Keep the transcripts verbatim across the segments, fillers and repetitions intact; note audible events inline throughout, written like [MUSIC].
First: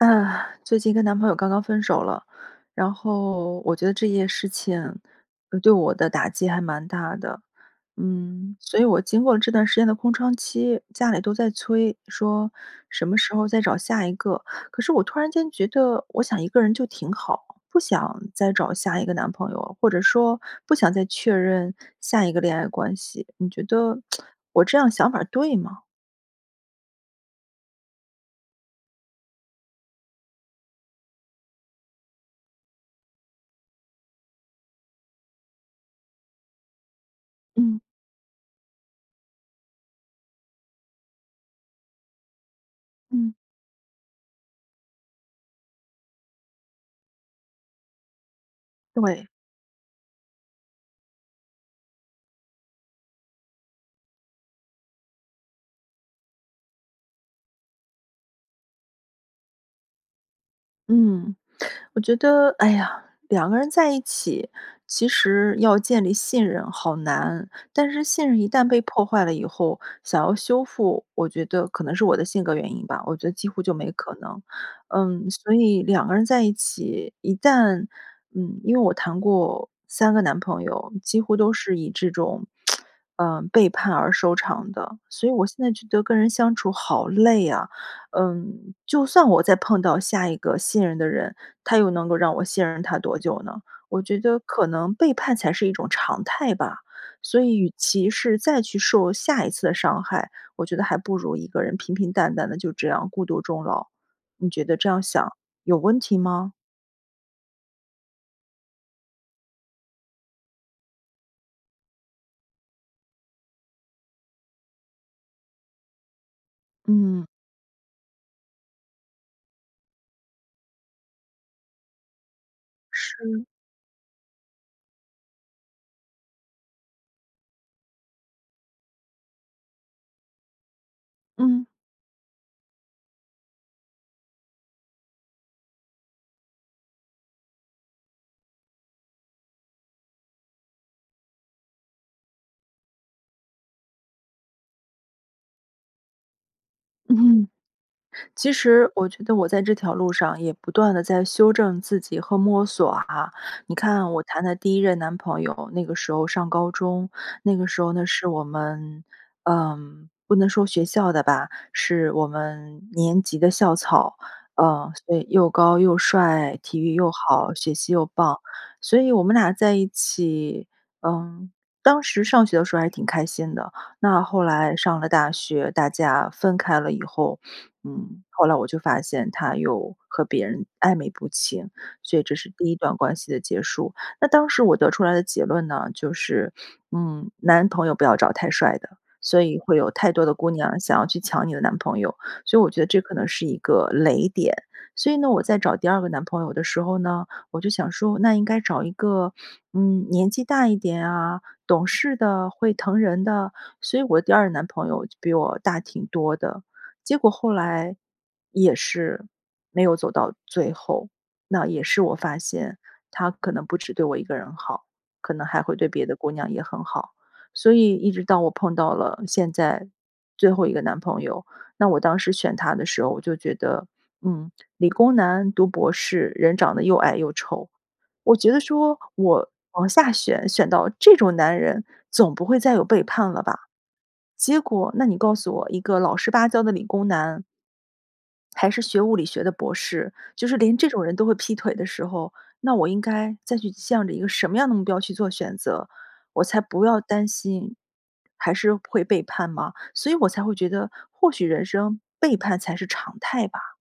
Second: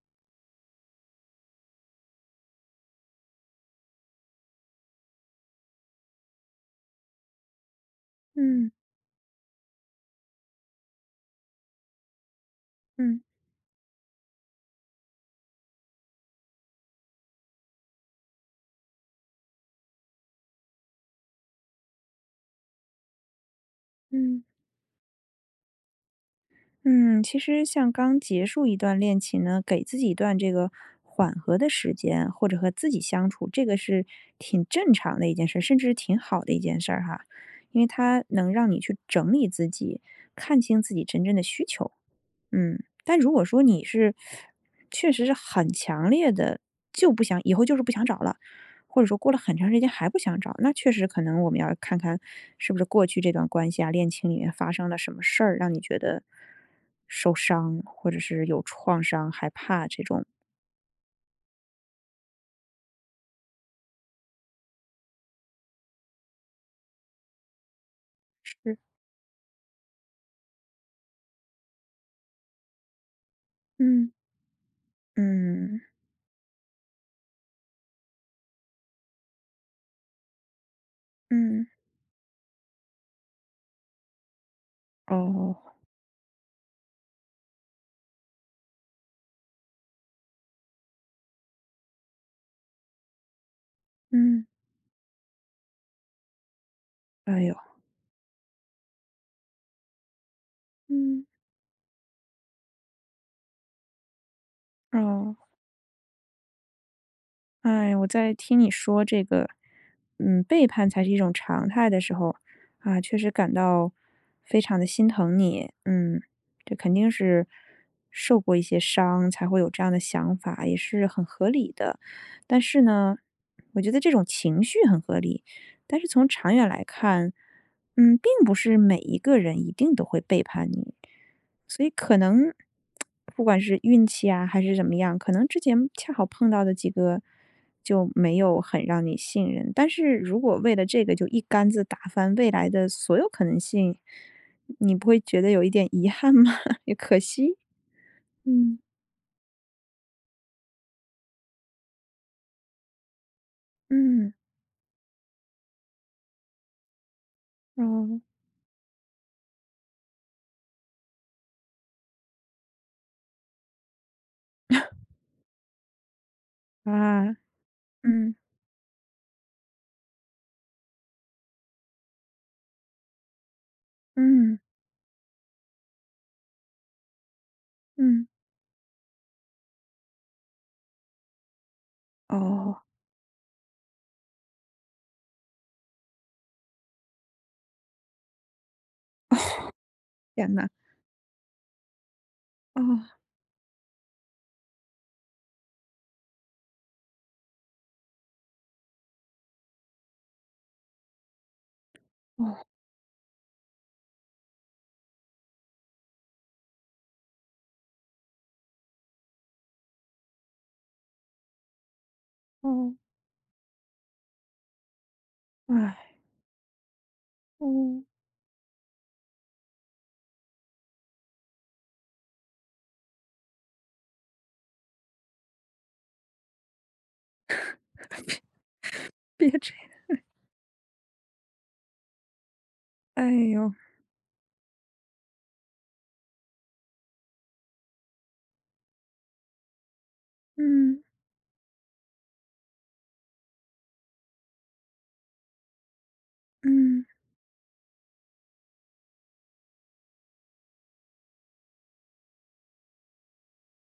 [SIGHS] 最近跟男朋友刚刚分手了，然后我觉得这件事情对我的打击还蛮大的。嗯，嗯。所以我经过这段时间的空窗期，家里都在催，说：“什么嗯。时候再找下一个？”可是我突然间觉得我想一个人就挺好，不想再找下一个男朋友，或者说不想再确认下一个恋爱关系。你觉得嗯。[SMACKS LIPS] 我这样想法对吗？嗯，其实像刚结束一段恋情呢，给自己一段这个缓和的时间，或者和自己相处，这个是挺正常的一件事，甚至是挺好的一件事儿哈。嗯。因为它能让你去整理自己，看清自己真正的需求。嗯，但如嗯。果说你是 [SUCKS TEETH] 确实是很强烈的，就不想以后就是不想找啦，或者说对。过了很长时间还不想找，那确实可能我们要看看，是不是过去这段关系啊，恋情里面发生了什么事儿，让你觉得受伤，或者是有创伤害怕这种。嗯，我觉得，哎呀，两个人在一起，其实要建立信任好难，但是信任一旦是。被破坏了以后，想要修复，我觉得可能是我的性格原因吧，我觉得几乎就没嗯。可能。嗯，所嗯。以两个人在一起，一旦嗯，因为我谈过三个男朋友，几乎都嗯。是以这种，[SMACKS LIPS] 呃，背叛而收场的，所以我现在哦。觉得跟人相处好累啊。呃，就算我再碰到下一个信任的人，他又能够让我信任他多久呢？我觉得嗯。可能背叛才是一种常态吧。所哎呦。以与其是再去受下一次伤害，我觉得还不嗯。如一个人平平淡淡地，就这样孤独终老。你觉得这样想哦。有问题吗？唉，我在听你说这个，嗯，背叛才是一种常态的时候，啊，确实感到非常地心疼你。嗯，这肯定嗯。是受过一些伤，才会有这样的想法，也是很合理的。但是呢，是。我觉得这种情绪很合理，但是从长远来看，嗯，并不是每一个人一定都会背叛你。嗯。所以可能，[SMACKS LIPS] 不管是运气啊，还是怎么样，可能之前恰好碰到的几个，就没有很让你信任，但是如果为了这个，就一竿子打翻未来的所有可能性。你不会觉得有一点遗憾吗？[LAUGHS] 也可 [CHUCKLES] 惜？其嗯。实我觉得，我在这条路上也不断地在修正自己和摸索啊。你看我嗯。谈的第一任男朋友，那个时候上高中，那个时候呢，嗯。是我们，呃，不能说学校的吧，是我们年级的校草。呃，[CHUCKLES] 对，又高又帅、体育又啊。好、学习又嗯。棒，所以我们俩在一起，嗯，当时上学的时候还挺开心的。那后嗯。来上了大学，大家分开了以后，[INHALES] 嗯，嗯。后来我就发现，他又和别人暧昧不清，所以这是第一哦。段关系的结束。那当时我得出来的结论呢，就是，[INHALES] 嗯，男朋友不要找太帅的，所以会有太多的 [LAUGHS] 天姑呐。娘想要去抢你的男朋友，所以我觉得这可哦。能是一个雷点。所以呢，我在找第二个男朋友的时候呢，我就想说，那应该找一个，[INHALES] 嗯，年纪大一点啊，懂事的，哦。会疼人的。所以我的第二个男朋友比我大挺多的，结果后来也是没有走到最后。那也是我发现，嗯。他可能不只对我一个人好，可能还会对别的唉。姑娘也很好。所以嗯。一直到我碰到了现在最后一个男朋友，那我当时选他的时候，我就觉得，嗯，理工男、读博士、人长得又矮又丑，我觉得说，[LAUGHS] 别别我这往下样。选选到这种男人，总不会再有背哎叛了吧。哟。结果，那你告诉我一个老实巴交的理工男还是学物理学的博士，就是连这种嗯。人都会劈腿的时候，那我应该再去向着一个什么样的目标去做选择，我才不要担心还是会背叛嘛，所以我才会觉得，或许人生背叛才是常态吧。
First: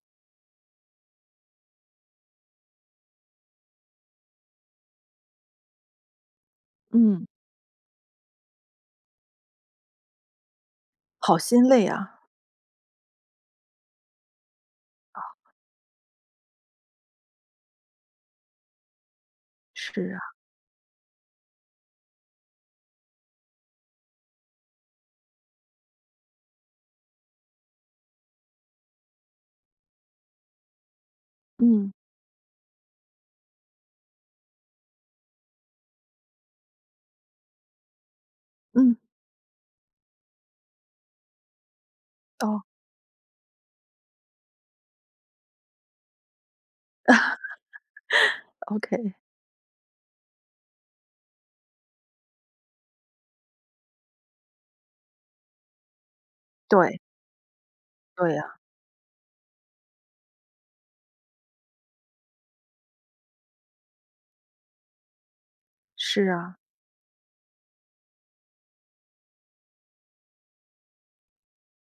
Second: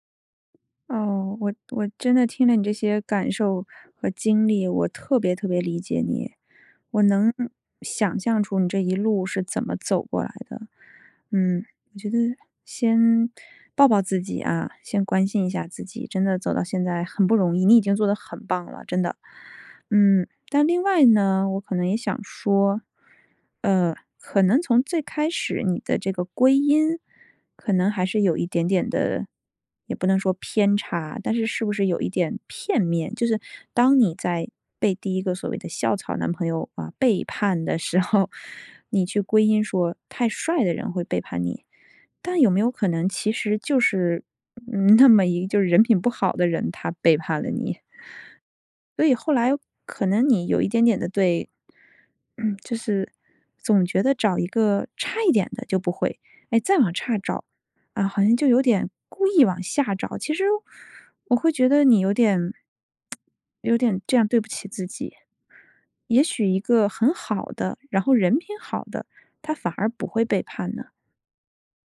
哦，我我真的听了你这些感受和经历，我特别特别理解你，我嗯。能想象出你这一路是怎么走过来的，好心嗯，累我觉啊。得先抱抱自己啊，先关哦。心一下自己，真的走到现在很不容易，你已经做得很棒了，真的。是啊。嗯，但另外呢，我可能也想说，呃，可能从最开始你的这个归因可能还是有一点点地也不能说偏差，但是是不是嗯。有一点片面？就是当你在被第一个所谓的校草男朋友，呃，背叛的时候，[INHALES] 嗯。你去归因说太帅的人会背叛你，但有没哦。有可能其实就是，嗯，那么一个，就是人品不好的人，他背叛了你？[CHUCKLES] 所以 Ok。后来可能你有一点点地对 [CLEARS THROAT] 就是总觉得找一个差一点的就不会，诶，再往对。差找，啊，好像对就啊。有点故意往下找，其实我会觉得你有点 [TSK] 有点这样对不起自己。是也许啊。一个很好的，然后人品好的，他反而不会背叛呢？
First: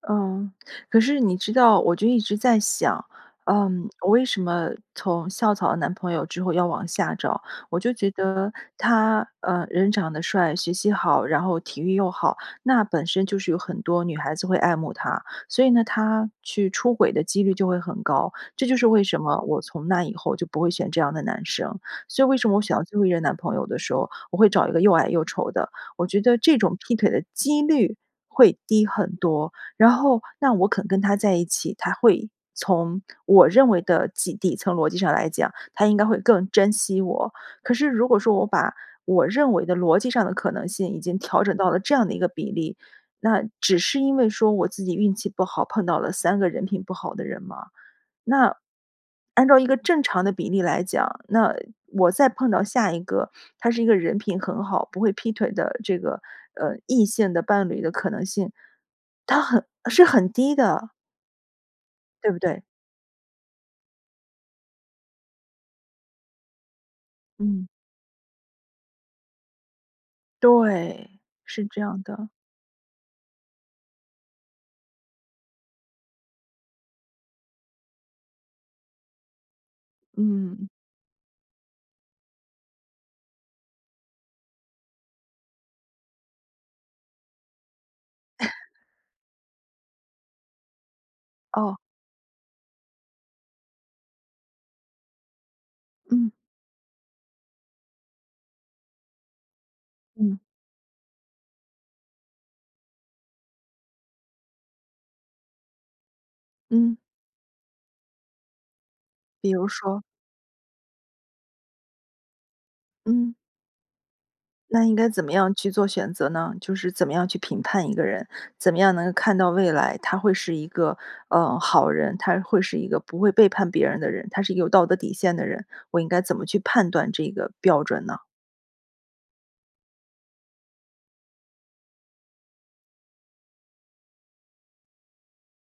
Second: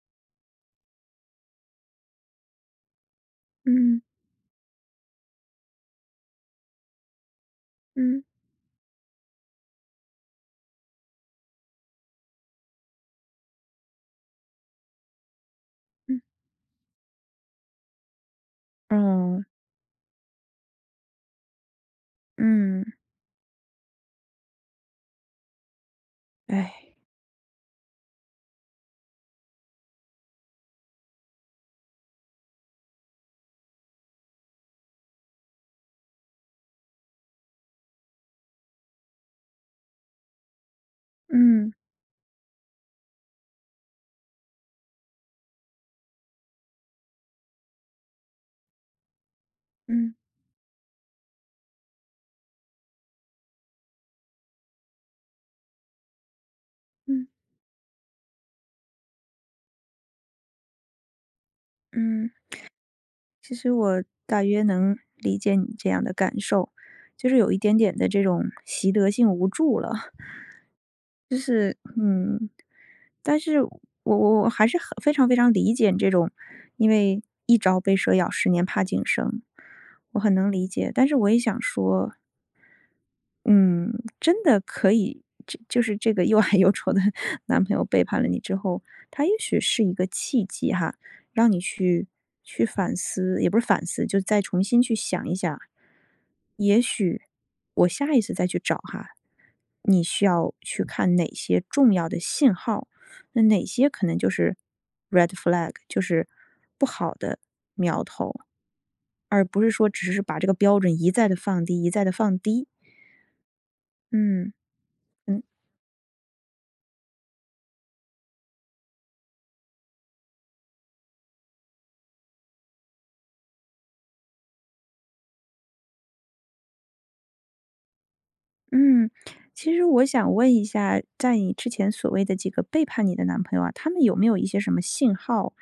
嗯，可是你知道，我就一直在想，呃，嗯。我为什么从校草男朋友之后要往下找。我就觉嗯。得，他，呃，人长得帅、学习好、然后体育又好，那本身就是有很多女孩子会爱慕他。所以呢嗯。他去出轨的几率就会很高，这就是为什么嗯。我从那以后就不会选这样的男生。所以为什么我选到嗯。最后一任男朋友的时候，我会找一个又矮又丑的，我觉得这种唉。劈腿的几率会低很多。然后那我肯跟他在一起，他会从，我认为的几底层逻辑上来讲，他应该会更珍惜我。可是如果说我把我认为的逻辑上的可能性已经调整到嗯。了这样的一个比例，那只是因为说我自己运气不好，碰到了三个人品不好的人吗？那，按照一个正嗯。常的比例来讲，那，我再碰到下一个，他是一个人品很好，不会劈腿的这个，呃，异嗯。性的伴侣的可能性，他很是很低的。对嗯。不对？其实我大约能理解你这样的感受，就是有一嗯。点点地这种习得性无助了。对，就是是这样的。嗯，但是我我还是很非常非常理解这种，因为一朝被蛇咬十年怕井绳。我很能理嗯。解，但是我也想说嗯，真的可以，就是这个又矮又丑的 [CHUCKLES] 男朋友背叛了你之 [CHUCKLES] 后，它也许是一个契机哈，让你哦。去去反思，也不是反思，就再重新去想一想。嗯。也许我下一次再去找哈，你需嗯。要去看哪些重要的信号，那哪些可能就是 red flag，就是不嗯。好的苗头。而比不如是说说？只是把这个标准一再地放低一再地放低。嗯。嗯，那应该怎么嗯。样去做选择呢？就是怎么样去评判一个人，怎么样能看到未来，他会是一个，呃，好人，他会是一个不会背叛别人的人，他是有道德底线的人，我应该怎么去判断这个标准呢？嗯，其实我想问一下，在你之前所谓的几个背叛你的男朋友啊，他们有没有一些什么信号？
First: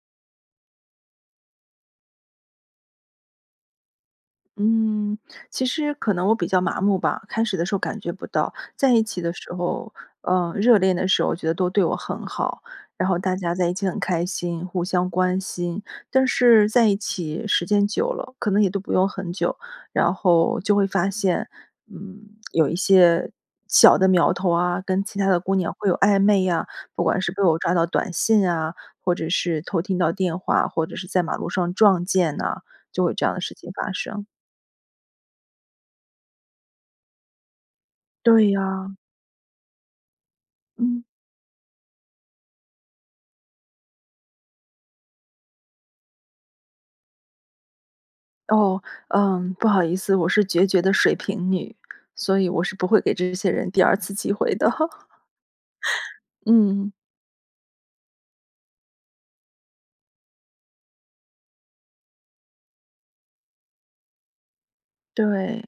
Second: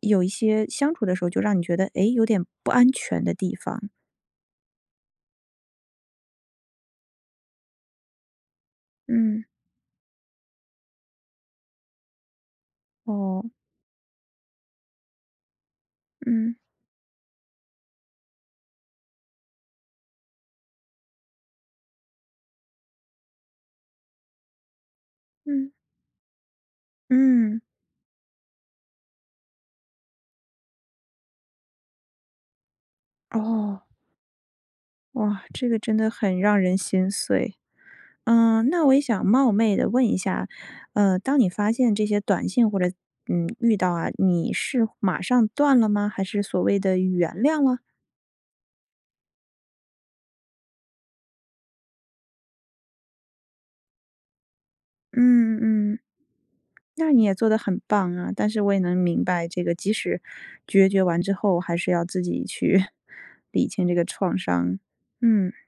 有一些相处的时候就让你觉得，诶，有点不安全的地方。嗯，其实可能我比较麻木吧，开始的时候感觉不到，在一起的嗯。时候呃，热恋的时候觉得都对我很好，然后大哦。家在一起很开心，互相关心。但嗯。是在一起时间久了，可能也都不用很久，然后就会发现，嗯，[SMACKS LIPS] 有一些小的苗头啊，跟其他的姑嗯。娘会有暧昧呀。不管是被我嗯。抓到短信啊，或者是偷听到电话，或者是在马路上撞见呐，就有这样的事情哦。发生。哇，这个真的很让人心碎。对嗯，那呀。我也想冒昧地问一下，嗯。呃，当你发现这些短信或者嗯，遇到啊，你是马上断了吗，还是所谓的原谅了？哦，嗯，不好意思，我是决绝的水瓶女，所以我是不会给这些人第二次机会的。嗯嗯。[LAUGHS] 嗯。那你也做得很棒啊，但是我也能明白这个即使决绝完之后，还是要自己去 [CHUCKLES] 理清这个创伤。嗯。对，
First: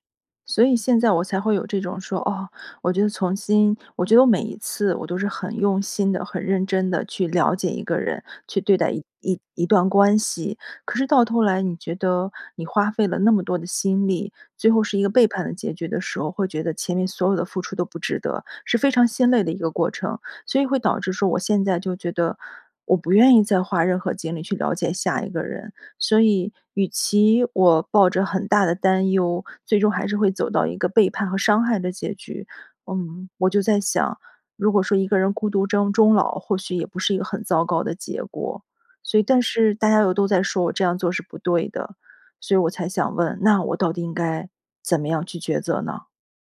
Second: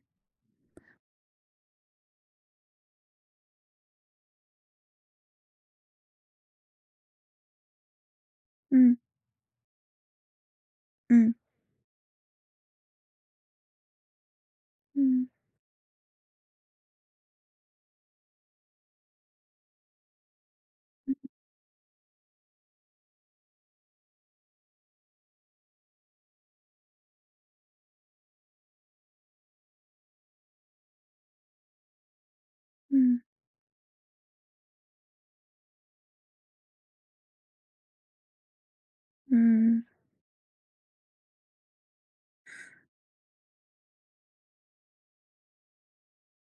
所以现在我才会有这种说，哦，我觉得从新我觉得我每一次，我都是很用心地、很认真地去了解一个人，去对待嗯。一一一段关系。可是到嗯。头来你觉得，你花费了那么多的心力，最后是一个背嗯。叛的结局的时候，会觉得前面所有的付出都不值得，是非常心累的一个过程，所以会导致说我现在就觉得，我不愿意再花任何精力去了解下一个人。所以与其我抱着很大的担忧，最终还是会走到一个背叛和伤害的结局。嗯。嗯，我就在想，如果说一个人孤独征终老或许也不是一个很糟糕的结果，所以但是嗯。大家又都在说我这样做是不对的，所以我才想问，那我到底应该怎么样去抉择呢？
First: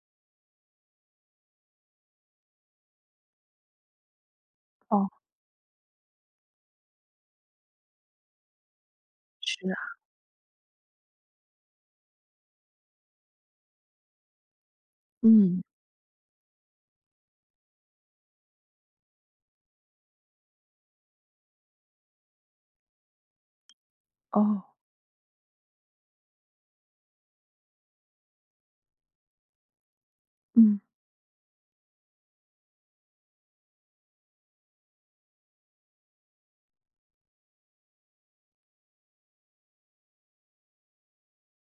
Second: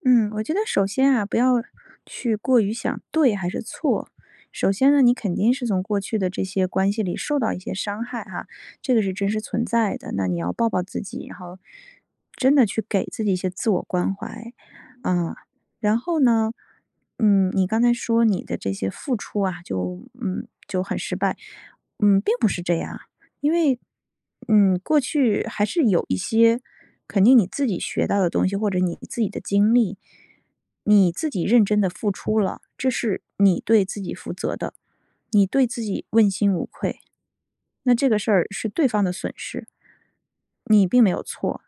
嗯，我觉得首先啊，不要去过于想对还是错。首先呢哦。你肯定是从过去的这些关系里受到一些伤害哈，这个是真实是存啊。在的，那你要抱抱自己然后，真的去给自己一些自我关怀。呃，嗯。然后呢，嗯，你刚才说你的这些付出啊就嗯，就很失败，嗯，并不是这样，因为，哦。嗯，过去还是有一些肯定你自己学到的东西，或者你自己的经历，嗯。你自己认真地付出了，这是你对自己负责的，你对自己问心无愧。那这个事儿，是对方的损失。你并没有错。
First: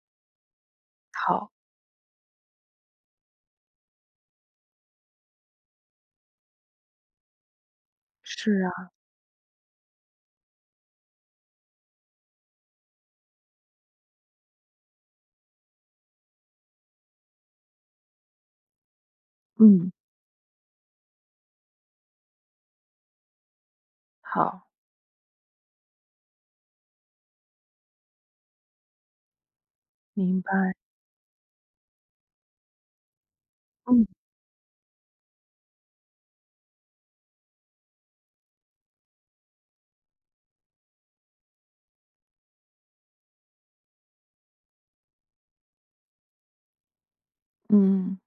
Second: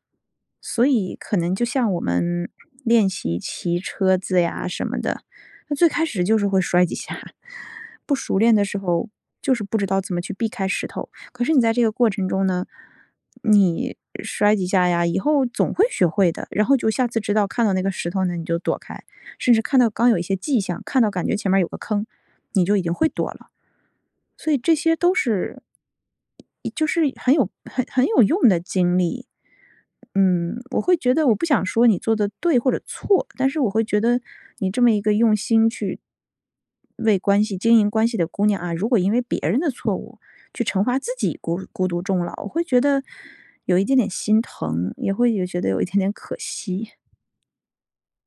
所以可好。能就像我们练习骑车子呀什么的，那最开始就是会摔几下儿，[CHUCKLES] 不熟是练的时啊。候，就是不知道怎么去避开石头。可是你在这个过程中呢，你摔几下呀，以后总会学会的，然后就下次知道看到那个石头呢，你就躲开，甚至看到嗯。刚有一些迹象，看到感觉前面有个坑，你就已经会躲了。所以好。这些都是就是很有很很有用的经历。明嗯，白。我会觉得我不想说你做得对或者错，但是我会觉嗯。得你这么一个用心去为关系经营关系的姑娘啊，如果因为别人的错误，去惩罚自己孤孤独终老，我会觉得，有一点点心疼，也会有觉得有一点点可惜。嗯。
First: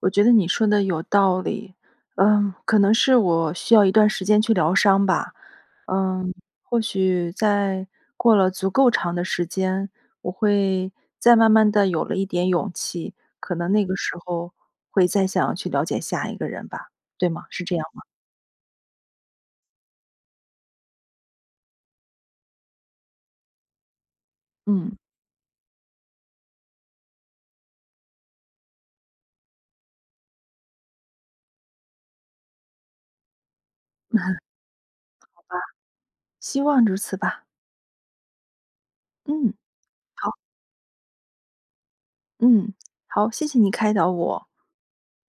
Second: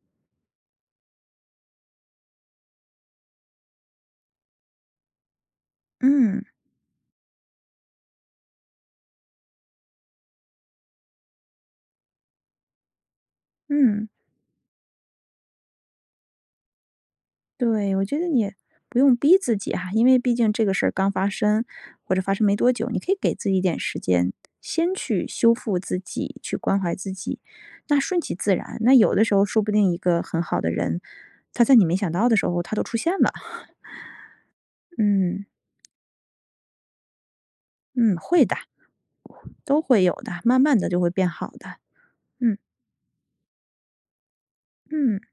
我觉得你说得有道理，呃，可能是我需要一段时间去疗伤吧。嗯，嗯。或许在，过了足够长的时间，我会，再慢慢地有了一点勇气，可能那个嗯。时候，会再想去了解下一个人吧，对吗？是这样对，吗？我觉得你不用逼自己哈，因为毕竟这个事儿刚发生或者发生没多久，你可以给自己一点时间，先嗯。去修复自己，去关怀自己。那顺其自然，那有的时候说不定一个很好的人，他在你没想到的时候他都出现了，[CHUCKLES] [CHUCKLES] 嗯。好吧，希望如此吧。嗯，会的嗯，都会有好。的，慢慢地就会变好的，嗯。嗯，好，谢谢你开导我。嗯。